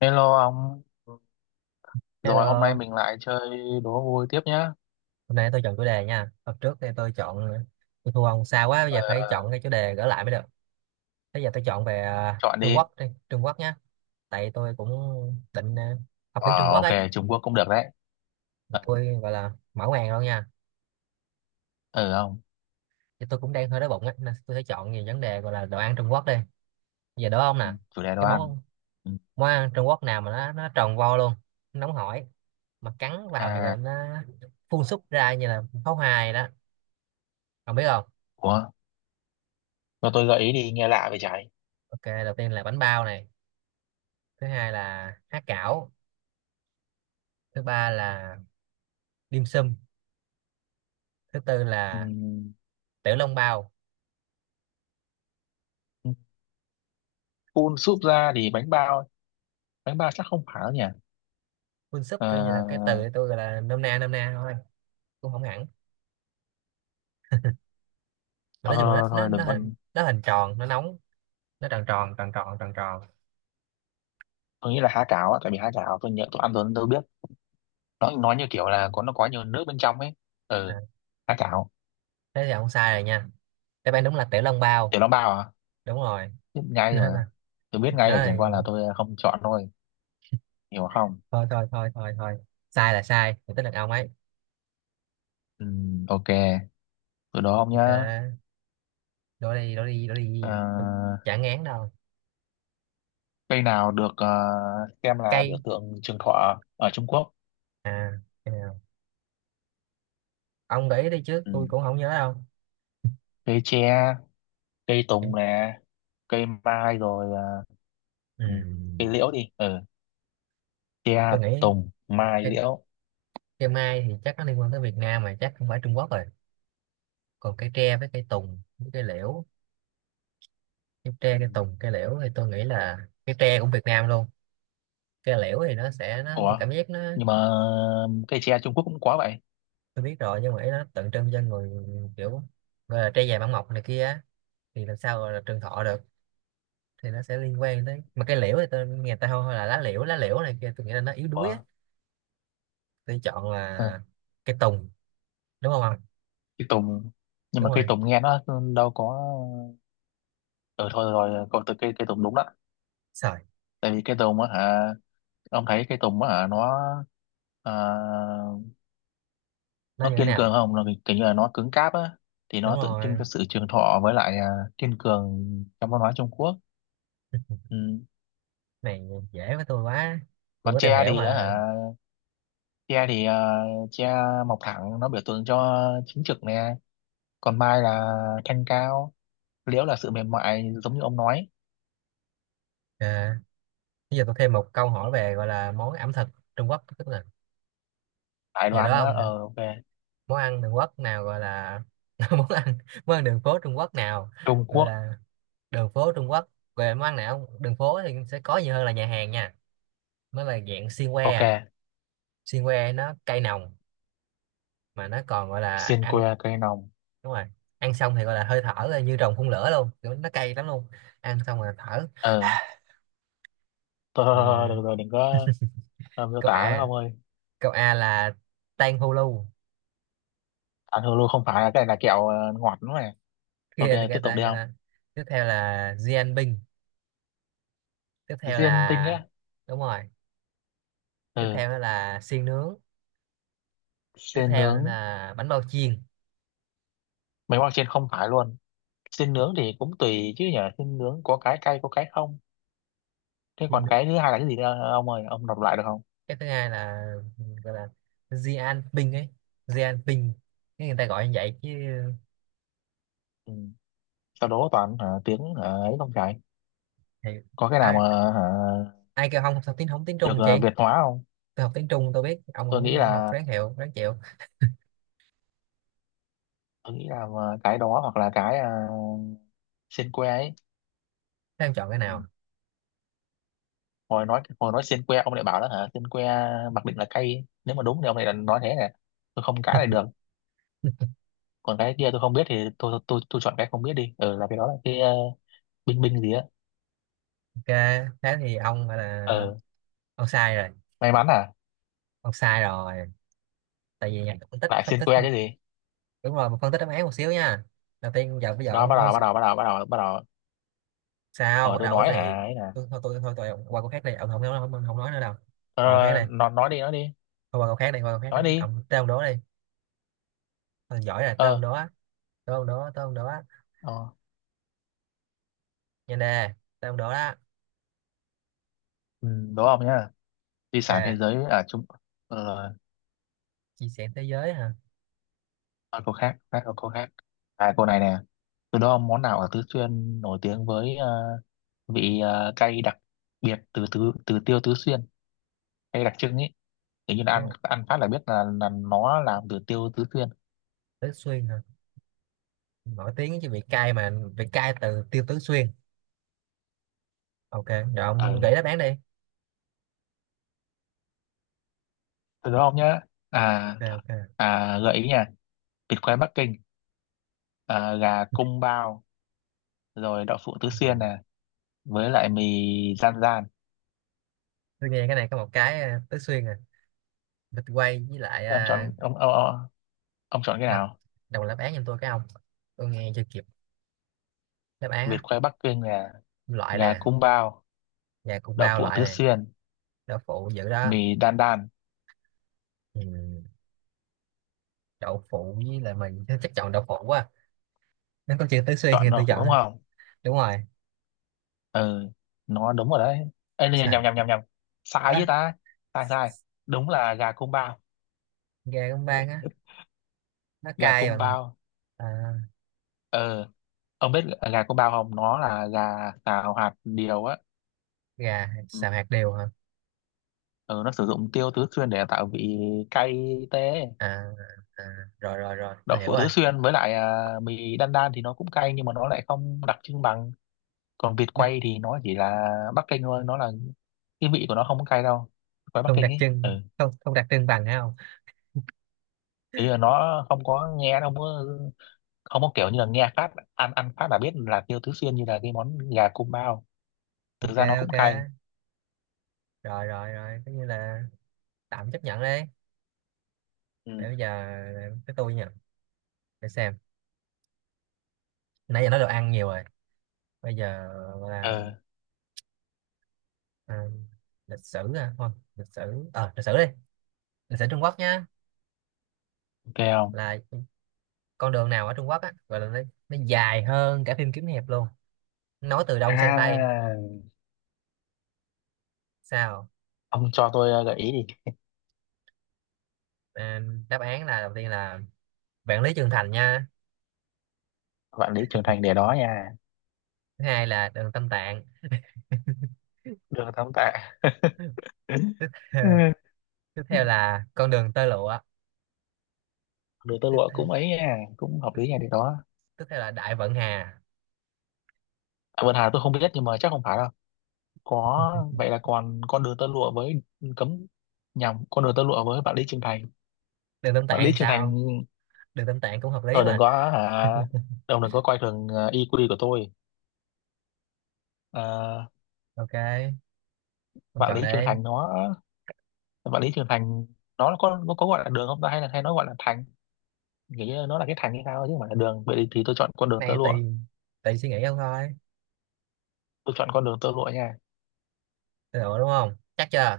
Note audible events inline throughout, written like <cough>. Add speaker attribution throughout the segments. Speaker 1: Hello ông, rồi hôm nay
Speaker 2: Hello,
Speaker 1: mình lại chơi đố vui tiếp nhá.
Speaker 2: hôm nay tôi chọn chủ đề nha. Hôm trước thì tôi chọn tôi thua ông xa quá, bây
Speaker 1: Ờ,
Speaker 2: giờ phải
Speaker 1: ờ,
Speaker 2: chọn cái chủ đề gỡ lại mới được. Bây giờ tôi chọn về
Speaker 1: Chọn
Speaker 2: Trung
Speaker 1: đi.
Speaker 2: Quốc đi, Trung Quốc nhá. Tại tôi cũng định học tiếng Trung
Speaker 1: Ờ,
Speaker 2: Quốc
Speaker 1: ok,
Speaker 2: ấy.
Speaker 1: Trung Quốc cũng được đấy.
Speaker 2: Tụi
Speaker 1: Ờ,
Speaker 2: tôi gọi là mở màn luôn nha.
Speaker 1: ừ, không.
Speaker 2: Thì tôi cũng đang hơi đói bụng ấy, nên tôi sẽ chọn về vấn đề gọi là đồ ăn Trung Quốc đi. Bây giờ đố ông
Speaker 1: Ừ,
Speaker 2: nè,
Speaker 1: chủ đề đồ
Speaker 2: cái
Speaker 1: ăn.
Speaker 2: món
Speaker 1: Ừ.
Speaker 2: món ăn Trung Quốc nào mà nó tròn vo luôn, nó nóng hổi, mà cắn vào thì là
Speaker 1: À,
Speaker 2: nó phun súc ra như là pháo hoa vậy đó. Ông biết không?
Speaker 1: ủa, cho tôi gợi ý đi, nghe lạ vậy trái.
Speaker 2: Ok, đầu tiên là bánh bao này, thứ hai là há cảo, thứ ba là dim sum, thứ tư
Speaker 1: Ừ.
Speaker 2: là tiểu long bao.
Speaker 1: Phun súp ra thì bánh bao chắc không phải đâu nhỉ.
Speaker 2: Quân súp
Speaker 1: Ờ,
Speaker 2: kiểu như là cái từ tôi gọi là nôm na thôi, cũng không hẳn, mà
Speaker 1: Thôi,
Speaker 2: nói chung là
Speaker 1: thôi,
Speaker 2: nó
Speaker 1: thôi,
Speaker 2: nó
Speaker 1: đừng
Speaker 2: nó hình
Speaker 1: còn,
Speaker 2: nó hình tròn nó nóng, nó tròn tròn tròn tròn tròn tròn.
Speaker 1: tôi nghĩ là há cảo á, tại vì há cảo tôi nhớ tôi ăn rồi nên tôi biết. Nó nói như kiểu là có nó có nhiều nước bên trong ấy.
Speaker 2: à,
Speaker 1: Ừ, há cảo,
Speaker 2: Thế thì không sai rồi nha. Đáp án đúng là tiểu long bao.
Speaker 1: tiểu long bao à?
Speaker 2: Đúng rồi.
Speaker 1: Biết
Speaker 2: <laughs>
Speaker 1: ngay mà.
Speaker 2: nó là
Speaker 1: Tôi biết ngay
Speaker 2: nó
Speaker 1: rồi, chẳng qua
Speaker 2: là
Speaker 1: là tôi không chọn thôi. Hiểu không.
Speaker 2: thôi thôi thôi thôi thôi, sai là sai thì tính là ông ấy.
Speaker 1: Ừ, ok, từ đó ông
Speaker 2: Ok,
Speaker 1: nhá.
Speaker 2: đổ đi đổ đi đổ đi, tôi
Speaker 1: Ờ,
Speaker 2: chả ngán đâu.
Speaker 1: Cây nào được xem là biểu
Speaker 2: Cây
Speaker 1: tượng trường thọ ở Trung Quốc.
Speaker 2: à cây nào? Ông gợi ý đi chứ tôi
Speaker 1: Ừ.
Speaker 2: cũng không nhớ đâu.
Speaker 1: Cây tre, cây tùng nè, cây mai rồi,
Speaker 2: Ừ,
Speaker 1: ừ, cây liễu đi. Ừ. Tre,
Speaker 2: tôi nghĩ
Speaker 1: tùng, mai,
Speaker 2: cây,
Speaker 1: liễu.
Speaker 2: cây mai thì chắc nó liên quan tới Việt Nam mà chắc không phải Trung Quốc rồi. Còn cây tre với cây tùng với cây liễu, cây tre
Speaker 1: Ừ.
Speaker 2: cây tùng cây liễu, thì tôi nghĩ là cây tre cũng Việt Nam luôn. Cây liễu thì nó sẽ nó tôi
Speaker 1: Ủa,
Speaker 2: cảm giác nó...
Speaker 1: nhưng mà cây tre Trung Quốc cũng có vậy.
Speaker 2: Tôi biết rồi, nhưng mà ý nó tượng trưng cho người, kiểu gọi là tre già bản mộc này kia á, thì làm sao gọi là trường thọ được, thì nó sẽ liên quan tới. Mà cây liễu thì tôi nghe ta hô là lá liễu này kia, tôi nghĩ là nó yếu đuối á.
Speaker 1: Ủa.
Speaker 2: Tôi chọn
Speaker 1: Ừ.
Speaker 2: là cây tùng, đúng không ạ?
Speaker 1: Cây tùng, nhưng
Speaker 2: Đúng
Speaker 1: mà cây
Speaker 2: rồi.
Speaker 1: tùng nghe nó đâu có. Ừ, thôi rồi cậu, từ cây cây tùng đúng đó.
Speaker 2: Sợi
Speaker 1: Tại vì cây tùng á hả, ông thấy cây tùng á hả, nó, à,
Speaker 2: nó
Speaker 1: nó
Speaker 2: như thế
Speaker 1: kiên cường
Speaker 2: nào?
Speaker 1: không, nó kiểu như là nó cứng cáp á, thì
Speaker 2: Đúng
Speaker 1: nó tượng trưng
Speaker 2: rồi
Speaker 1: cho sự trường thọ với lại kiên cường trong văn hóa Trung Quốc. Ừ.
Speaker 2: này, dễ với tôi quá, tôi
Speaker 1: Còn
Speaker 2: có tìm
Speaker 1: tre
Speaker 2: hiểu
Speaker 1: thì á
Speaker 2: mà.
Speaker 1: hả, tre thì tre mọc thẳng, nó biểu tượng cho chính trực nè. Còn mai là thanh cao, liễu là sự mềm mại giống như ông nói.
Speaker 2: à, Bây giờ tôi thêm một câu hỏi về gọi là món ẩm thực Trung Quốc, tức là
Speaker 1: Đại
Speaker 2: giờ
Speaker 1: đoàn
Speaker 2: đó
Speaker 1: nữa.
Speaker 2: ông,
Speaker 1: Ờ, ok.
Speaker 2: món ăn đường quốc nào gọi là <laughs> món ăn, món ăn đường phố Trung Quốc nào
Speaker 1: Trung
Speaker 2: gọi
Speaker 1: Quốc.
Speaker 2: là đường phố Trung Quốc về món ăn nào không? Đường phố thì sẽ có nhiều hơn là nhà hàng nha. Mới là dạng xiên que,
Speaker 1: Ok.
Speaker 2: xiên que nó cay nồng, mà nó còn gọi là
Speaker 1: Xiên que
Speaker 2: ăn,
Speaker 1: cây nồng.
Speaker 2: đúng rồi, ăn xong thì gọi là hơi thở là như rồng phun lửa luôn, kiểu nó cay lắm luôn, ăn xong là thở.
Speaker 1: Ờ thôi thôi thôi thôi, <laughs>
Speaker 2: Ừ.
Speaker 1: được rồi đừng có, miêu
Speaker 2: Câu
Speaker 1: tả nữa
Speaker 2: a,
Speaker 1: ông ơi.
Speaker 2: câu A là Tang Hulu,
Speaker 1: Ăn hồ lô không phải, cái này là kẹo ngọt đúng không này. Ok,
Speaker 2: kia thì
Speaker 1: tiếp
Speaker 2: kia
Speaker 1: tục
Speaker 2: ta
Speaker 1: đi
Speaker 2: kia
Speaker 1: không.
Speaker 2: ta. Tiếp theo là Binh. Tiếp theo
Speaker 1: Xiên tinh
Speaker 2: là
Speaker 1: á.
Speaker 2: đúng rồi. Tiếp
Speaker 1: Ừ.
Speaker 2: theo đó là xiên nướng. Tiếp
Speaker 1: Xiên
Speaker 2: theo nữa
Speaker 1: nướng.
Speaker 2: là bánh bao chiên.
Speaker 1: Mấy món trên không phải luôn. Xiên nướng thì cũng tùy chứ nhở, xiên nướng có cái cay có cái không. Thế
Speaker 2: Xiên
Speaker 1: còn
Speaker 2: nướng.
Speaker 1: cái thứ hai là cái gì nữa ông ơi, ông đọc lại được không.
Speaker 2: Cái thứ hai là gọi là Binh ấy, Binh, cái người ta gọi như vậy chứ.
Speaker 1: Ừ. Sau đó toàn hả, tiếng hả, ấy không phải.
Speaker 2: Thì
Speaker 1: Có cái nào
Speaker 2: ai,
Speaker 1: mà hả,
Speaker 2: ai kêu không học tiếng, không tiếng
Speaker 1: được
Speaker 2: Trung chị.
Speaker 1: Việt hóa không.
Speaker 2: Tôi học tiếng Trung tôi biết, ông
Speaker 1: tôi
Speaker 2: không
Speaker 1: nghĩ
Speaker 2: không học
Speaker 1: là
Speaker 2: ráng hiệu ráng chịu.
Speaker 1: tôi nghĩ là cái đó hoặc là cái, xiên que ấy.
Speaker 2: Thế em chọn cái
Speaker 1: Ừ.
Speaker 2: nào?
Speaker 1: Hồi nói xiên que ông lại bảo đó hả, xiên que mặc định là cay, nếu mà đúng thì ông lại là nói thế này tôi không cãi lại được. Còn cái kia tôi không biết thì tôi chọn cái không biết đi. Ừ, là cái đó là cái, binh binh gì á.
Speaker 2: Ok, thế thì ông gọi là
Speaker 1: Ừ,
Speaker 2: ông sai rồi,
Speaker 1: may mắn à.
Speaker 2: ông sai rồi, tại vì nhạc phân tích
Speaker 1: Lại
Speaker 2: phân
Speaker 1: xiên
Speaker 2: tích.
Speaker 1: que chứ gì.
Speaker 2: Đúng rồi, mình phân tích đáp án một xíu nha. Đầu tiên giờ bây giờ
Speaker 1: Đó, bắt
Speaker 2: ông không.
Speaker 1: đầu bắt đầu bắt đầu bắt đầu bắt đầu
Speaker 2: Sao
Speaker 1: Rồi
Speaker 2: bắt
Speaker 1: tôi
Speaker 2: đầu cái
Speaker 1: nói hả
Speaker 2: gì?
Speaker 1: ấy nè.
Speaker 2: Tôi thôi tôi thôi tôi, ông qua câu khác đi, ông không nói, không, không nói nữa đâu.
Speaker 1: ờ,
Speaker 2: Qua câu khác đi.
Speaker 1: nó nói đi, nói đi
Speaker 2: Thôi qua câu khác đi, qua câu khác đi,
Speaker 1: nói đi
Speaker 2: ông tới ông đố đi. Ông giỏi rồi tới ông
Speaker 1: ờ
Speaker 2: đố á, tới ông đố á.
Speaker 1: ờ
Speaker 2: Nhanh nè, tới ông đố đó.
Speaker 1: ừ, đúng không nhá. Di sản thế
Speaker 2: Ok.
Speaker 1: giới à chúng. Ờ.
Speaker 2: Chia sẻ thế giới hả?
Speaker 1: À, cô khác, khác cô khác. À cô này nè. Từ đó món nào ở Tứ Xuyên nổi tiếng với vị, cay đặc biệt từ từ từ tiêu Tứ Xuyên, cay đặc trưng ấy, tự nhiên ăn,
Speaker 2: Đúng,
Speaker 1: ăn phát là biết là nó làm từ tiêu Tứ Xuyên.
Speaker 2: Tứ Xuyên hả? Nổi tiếng chứ bị cay mà, bị cay từ Tiêu Tứ Xuyên. Ok rồi
Speaker 1: Ờ,
Speaker 2: ông gửi đáp án đi.
Speaker 1: từ đó không nhá. À.
Speaker 2: Ok ok.
Speaker 1: À, gợi ý nha. Vịt quay Bắc Kinh, gà cung bao, rồi đậu phụ Tứ Xuyên
Speaker 2: Ừ.
Speaker 1: nè, với lại mì gian gian.
Speaker 2: Tôi nghe cái này có một cái Tứ Xuyên vịt quay với lại
Speaker 1: Thế ông chọn, ông chọn cái
Speaker 2: đọc,
Speaker 1: nào.
Speaker 2: đọc đáp án giùm tôi cái ông, tôi nghe chưa kịp đáp án
Speaker 1: Vịt
Speaker 2: á.
Speaker 1: quay Bắc Kinh nè.
Speaker 2: Loại
Speaker 1: Gà
Speaker 2: nè,
Speaker 1: cung bao.
Speaker 2: gà cũng
Speaker 1: Đậu
Speaker 2: bao
Speaker 1: phụ
Speaker 2: loại
Speaker 1: Tứ
Speaker 2: này,
Speaker 1: Xuyên.
Speaker 2: đậu phụ dữ đó.
Speaker 1: Mì đan đan.
Speaker 2: Ừ, đậu phụ với lại mình chắc chọn đậu phụ quá, nó có chữ tứ xuyên thì
Speaker 1: Chọn đậu
Speaker 2: tôi
Speaker 1: phụ
Speaker 2: chọn.
Speaker 1: đúng không.
Speaker 2: Đúng rồi.
Speaker 1: Ừ, nó đúng rồi đấy. Ê, nhầm
Speaker 2: Trời
Speaker 1: nhầm nhầm nhầm nhầm
Speaker 2: á.
Speaker 1: sai với ta. Sai sai Đúng là gà cung bao.
Speaker 2: Gà con bang á, nó
Speaker 1: Gà
Speaker 2: cay
Speaker 1: cung
Speaker 2: bằng.
Speaker 1: bao.
Speaker 2: À,
Speaker 1: Ờ, ông biết gà cung bao không, nó là gà xào hạt điều á.
Speaker 2: gà
Speaker 1: Ừ.
Speaker 2: xào hạt điều hả
Speaker 1: Ờ, nó sử dụng tiêu Tứ Xuyên để tạo vị cay tê.
Speaker 2: à, à, rồi rồi rồi tôi
Speaker 1: Đậu
Speaker 2: hiểu
Speaker 1: phụ
Speaker 2: rồi.
Speaker 1: Tứ Xuyên với lại mì đan đan thì nó cũng cay nhưng mà nó lại không đặc trưng bằng. Còn vịt
Speaker 2: Đây,
Speaker 1: quay thì nó chỉ là Bắc Kinh thôi, nó là cái vị của nó không có cay đâu. Quay Bắc
Speaker 2: không
Speaker 1: Kinh
Speaker 2: đặc
Speaker 1: ấy.
Speaker 2: trưng,
Speaker 1: Ừ,
Speaker 2: không không đặc trưng bằng hả? Không.
Speaker 1: thì là nó không có nghe, nó không có, không có kiểu như là nghe phát, ăn, ăn phát là biết là tiêu Tứ Xuyên như là cái món gà cung bao. Thực
Speaker 2: Ok
Speaker 1: ra nó cũng
Speaker 2: ok,
Speaker 1: cay.
Speaker 2: rồi rồi rồi, coi như là tạm chấp nhận đấy.
Speaker 1: Ừ.
Speaker 2: Để bây giờ tới tôi nha, để xem, nãy giờ nói đồ ăn nhiều rồi, bây giờ gọi là
Speaker 1: Ờ,
Speaker 2: à, lịch sử à? Thôi lịch sử, ờ lịch sử đi, lịch sử Trung Quốc nhá.
Speaker 1: ok, không
Speaker 2: Là con đường nào ở Trung Quốc á gọi là nó dài hơn cả phim kiếm hiệp luôn, nói từ đông sang tây.
Speaker 1: à.
Speaker 2: Sao?
Speaker 1: Ông cho tôi gợi ý đi.
Speaker 2: à, đáp án là, đầu tiên là Vạn Lý Trường Thành nha,
Speaker 1: Vạn Lý Trường Thành để đó nha.
Speaker 2: thứ hai là đường Tam Tạng
Speaker 1: Được tấm tạ.
Speaker 2: <laughs> tiếp
Speaker 1: <laughs> Ừ.
Speaker 2: theo, tiếp theo là con đường tơ lụa,
Speaker 1: Đường tơ <laughs>
Speaker 2: tiếp
Speaker 1: lụa
Speaker 2: theo,
Speaker 1: cũng ấy nha, cũng hợp
Speaker 2: tiếp,
Speaker 1: lý nha, để đó.
Speaker 2: tiếp theo là Đại Vận Hà.
Speaker 1: À, vườn Hà tôi không biết nhưng mà chắc không phải đâu. Có vậy là còn con đường tơ lụa với, cấm nhầm con đường tơ lụa với Vạn Lý Trường Thành.
Speaker 2: Đường Tam
Speaker 1: Vạn
Speaker 2: Tạng
Speaker 1: Lý
Speaker 2: thì
Speaker 1: Trường
Speaker 2: sao không?
Speaker 1: Thành.
Speaker 2: Đường Tam Tạng cũng hợp lý
Speaker 1: Thôi đừng
Speaker 2: mà.
Speaker 1: có hả, ông đừng có coi thường IQ của tôi. À,
Speaker 2: Ok, ông
Speaker 1: Vạn
Speaker 2: chọn
Speaker 1: Lý Trường
Speaker 2: đây.
Speaker 1: Thành nó, Vạn Lý Trường Thành nó có, nó có gọi là đường không ta hay là hay nó gọi là thành, nghĩ như nó là cái thành hay sao chứ không phải là đường vậy thì tôi chọn con đường tơ
Speaker 2: Này
Speaker 1: lụa.
Speaker 2: tùy, tùy suy nghĩ ông thôi.
Speaker 1: Tôi chọn con đường tơ lụa nha.
Speaker 2: Được đúng không? Chắc chưa?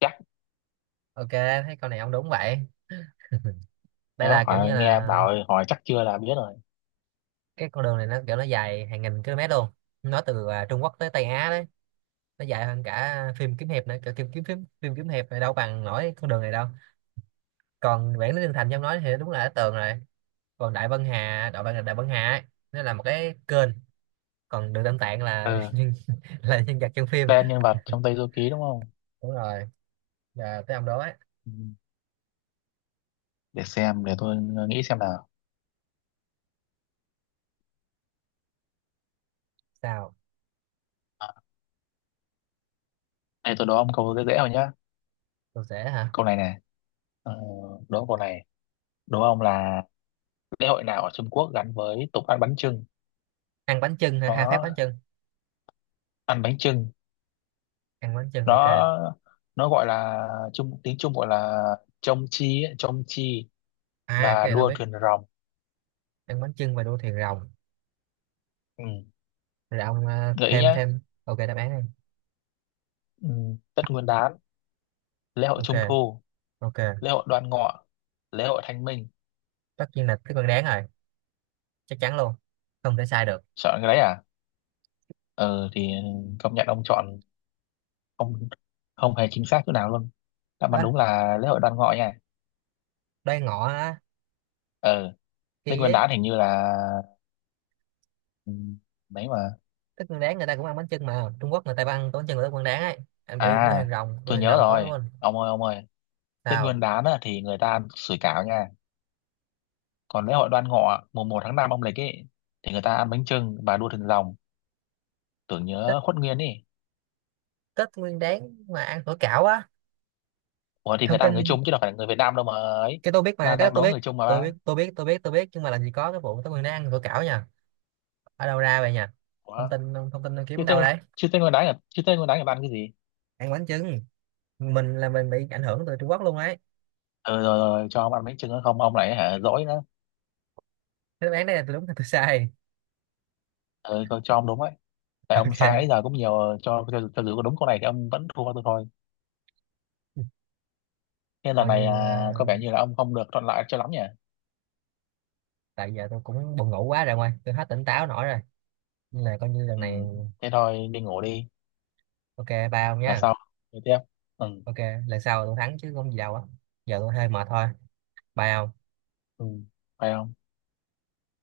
Speaker 1: Chắc.
Speaker 2: Ok, thấy con này ông đúng vậy. Đây
Speaker 1: Đó,
Speaker 2: là kiểu như
Speaker 1: hỏi nghe
Speaker 2: là
Speaker 1: bảo hỏi chắc chưa là biết rồi.
Speaker 2: cái con đường này nó kiểu nó dài hàng nghìn km luôn. Nó từ Trung Quốc tới Tây Á đấy. Nó dài hơn cả phim kiếm hiệp nữa. Kiểu phim kiếm phim kiếm hiệp này đâu bằng nổi con đường này đâu. Còn Vạn Lý Trường Thành trong nói thì đúng là đã tường rồi. Còn Đại Vân Hà, Đại Vân Hà ấy, nó là một cái kênh. Còn đường Tam Tạng là <laughs>
Speaker 1: Ừ.
Speaker 2: nhân, là nhân vật trong phim.
Speaker 1: Tên nhân vật trong Tây Du Ký đúng không.
Speaker 2: Đúng rồi. Giờ tới ông đó ấy.
Speaker 1: Ừ. Để xem, để tôi nghĩ xem nào.
Speaker 2: Sao?
Speaker 1: À, đây tôi đố ông câu dễ dễ rồi nhá.
Speaker 2: Tôi sẽ hả?
Speaker 1: Câu này nè. ờ, đố câu này, đố ông là lễ hội nào ở Trung Quốc gắn với tục ăn bánh chưng.
Speaker 2: Ăn bánh chưng, hả? Hai phát bánh
Speaker 1: Nó
Speaker 2: chưng.
Speaker 1: ăn bánh chưng.
Speaker 2: Ăn bánh chưng ok.
Speaker 1: nó nó gọi là chung, tiếng Trung gọi là chông chi ấy, chông chi
Speaker 2: À,
Speaker 1: và
Speaker 2: cái này tôi
Speaker 1: đua
Speaker 2: biết,
Speaker 1: thuyền rồng.
Speaker 2: ăn bánh chưng và đua thuyền rồng.
Speaker 1: Ừ.
Speaker 2: Rồi ông
Speaker 1: Gợi ý
Speaker 2: thêm
Speaker 1: nhá.
Speaker 2: thêm ok đáp án đi.
Speaker 1: Ừ. Tết Nguyên Đán, lễ hội
Speaker 2: Ok
Speaker 1: Trung Thu,
Speaker 2: ok,
Speaker 1: lễ hội Đoan Ngọ, lễ hội Thanh Minh.
Speaker 2: tất nhiên là tết nguyên đáng rồi, chắc chắn luôn, không thể sai được.
Speaker 1: Chọn cái đấy à. Ừ thì công nhận ông chọn không, không hề chính xác chỗ nào luôn. Đáp án
Speaker 2: Á,
Speaker 1: đúng là lễ hội Đoan Ngọ nha.
Speaker 2: đây ngọ á,
Speaker 1: Ừ. Tết
Speaker 2: kỳ
Speaker 1: Nguyên
Speaker 2: ấy.
Speaker 1: Đán hình như là, ừ, đấy mà.
Speaker 2: Thức ăn đáng người ta cũng ăn bánh chưng mà, Trung Quốc người ta ăn bánh chưng của tết nguyên đáng ấy, ăn đuổi đuôi
Speaker 1: À
Speaker 2: hàng rồng, đuôi
Speaker 1: tôi
Speaker 2: hàng
Speaker 1: nhớ
Speaker 2: rồng có
Speaker 1: rồi,
Speaker 2: luôn.
Speaker 1: ông ơi ông ơi. Tết Nguyên
Speaker 2: Sao?
Speaker 1: Đán á, thì người ta ăn sủi cảo nha. Còn lễ hội Đoan Ngọ mùng 1 tháng 5 âm lịch ấy, thì người ta ăn bánh chưng và đua thuyền rồng tưởng
Speaker 2: Tết
Speaker 1: nhớ Khuất Nguyên ấy.
Speaker 2: tết nguyên đán mà ăn phở cảo á?
Speaker 1: Ủa thì người
Speaker 2: Thông
Speaker 1: ta là người
Speaker 2: tin,
Speaker 1: Trung chứ đâu phải là người Việt Nam đâu mà ấy.
Speaker 2: cái tôi biết mà cái
Speaker 1: đang
Speaker 2: đó
Speaker 1: đang
Speaker 2: tôi
Speaker 1: đố
Speaker 2: biết,
Speaker 1: người Trung mà
Speaker 2: tôi
Speaker 1: ba.
Speaker 2: biết tôi biết tôi biết tôi biết, nhưng mà làm gì có cái vụ Tết Nguyên Đán ăn phở cảo nha. Ở đâu ra vậy nha?
Speaker 1: Ủa,
Speaker 2: Thông tin thông tin
Speaker 1: chứ
Speaker 2: kiếm đâu
Speaker 1: tên,
Speaker 2: đấy.
Speaker 1: chứ tên con đái là, chứ tên con đái là ăn cái gì.
Speaker 2: Ăn bánh chưng. Mình là mình bị ảnh hưởng từ Trung Quốc luôn đấy.
Speaker 1: Ừ, rồi, rồi cho ông ăn bánh chưng nữa không ông lại hả dỗi nữa.
Speaker 2: Thế đáp án này là tôi đúng hay tôi sai?
Speaker 1: Ừ, cho ông đúng ấy, tại
Speaker 2: <laughs>
Speaker 1: ông
Speaker 2: Ok,
Speaker 1: sai ấy giờ cũng nhiều, cho dù có đúng câu này thì ông vẫn thua tôi thôi. Nên lần
Speaker 2: coi
Speaker 1: này
Speaker 2: như
Speaker 1: có vẻ như là ông không được thuận lợi cho lắm nhỉ.
Speaker 2: tại giờ tôi cũng buồn ngủ quá rồi, ngoài tôi hết tỉnh táo nổi rồi, nên là coi như lần
Speaker 1: Ừ,
Speaker 2: này.
Speaker 1: thế thôi đi ngủ đi.
Speaker 2: Ok, bao
Speaker 1: Là
Speaker 2: nha.
Speaker 1: sau. Tiếp. Ừ.
Speaker 2: Ok, lần sau tôi thắng chứ không gì đâu á, giờ tôi hơi mệt thôi, bao.
Speaker 1: Ừ. Phải không.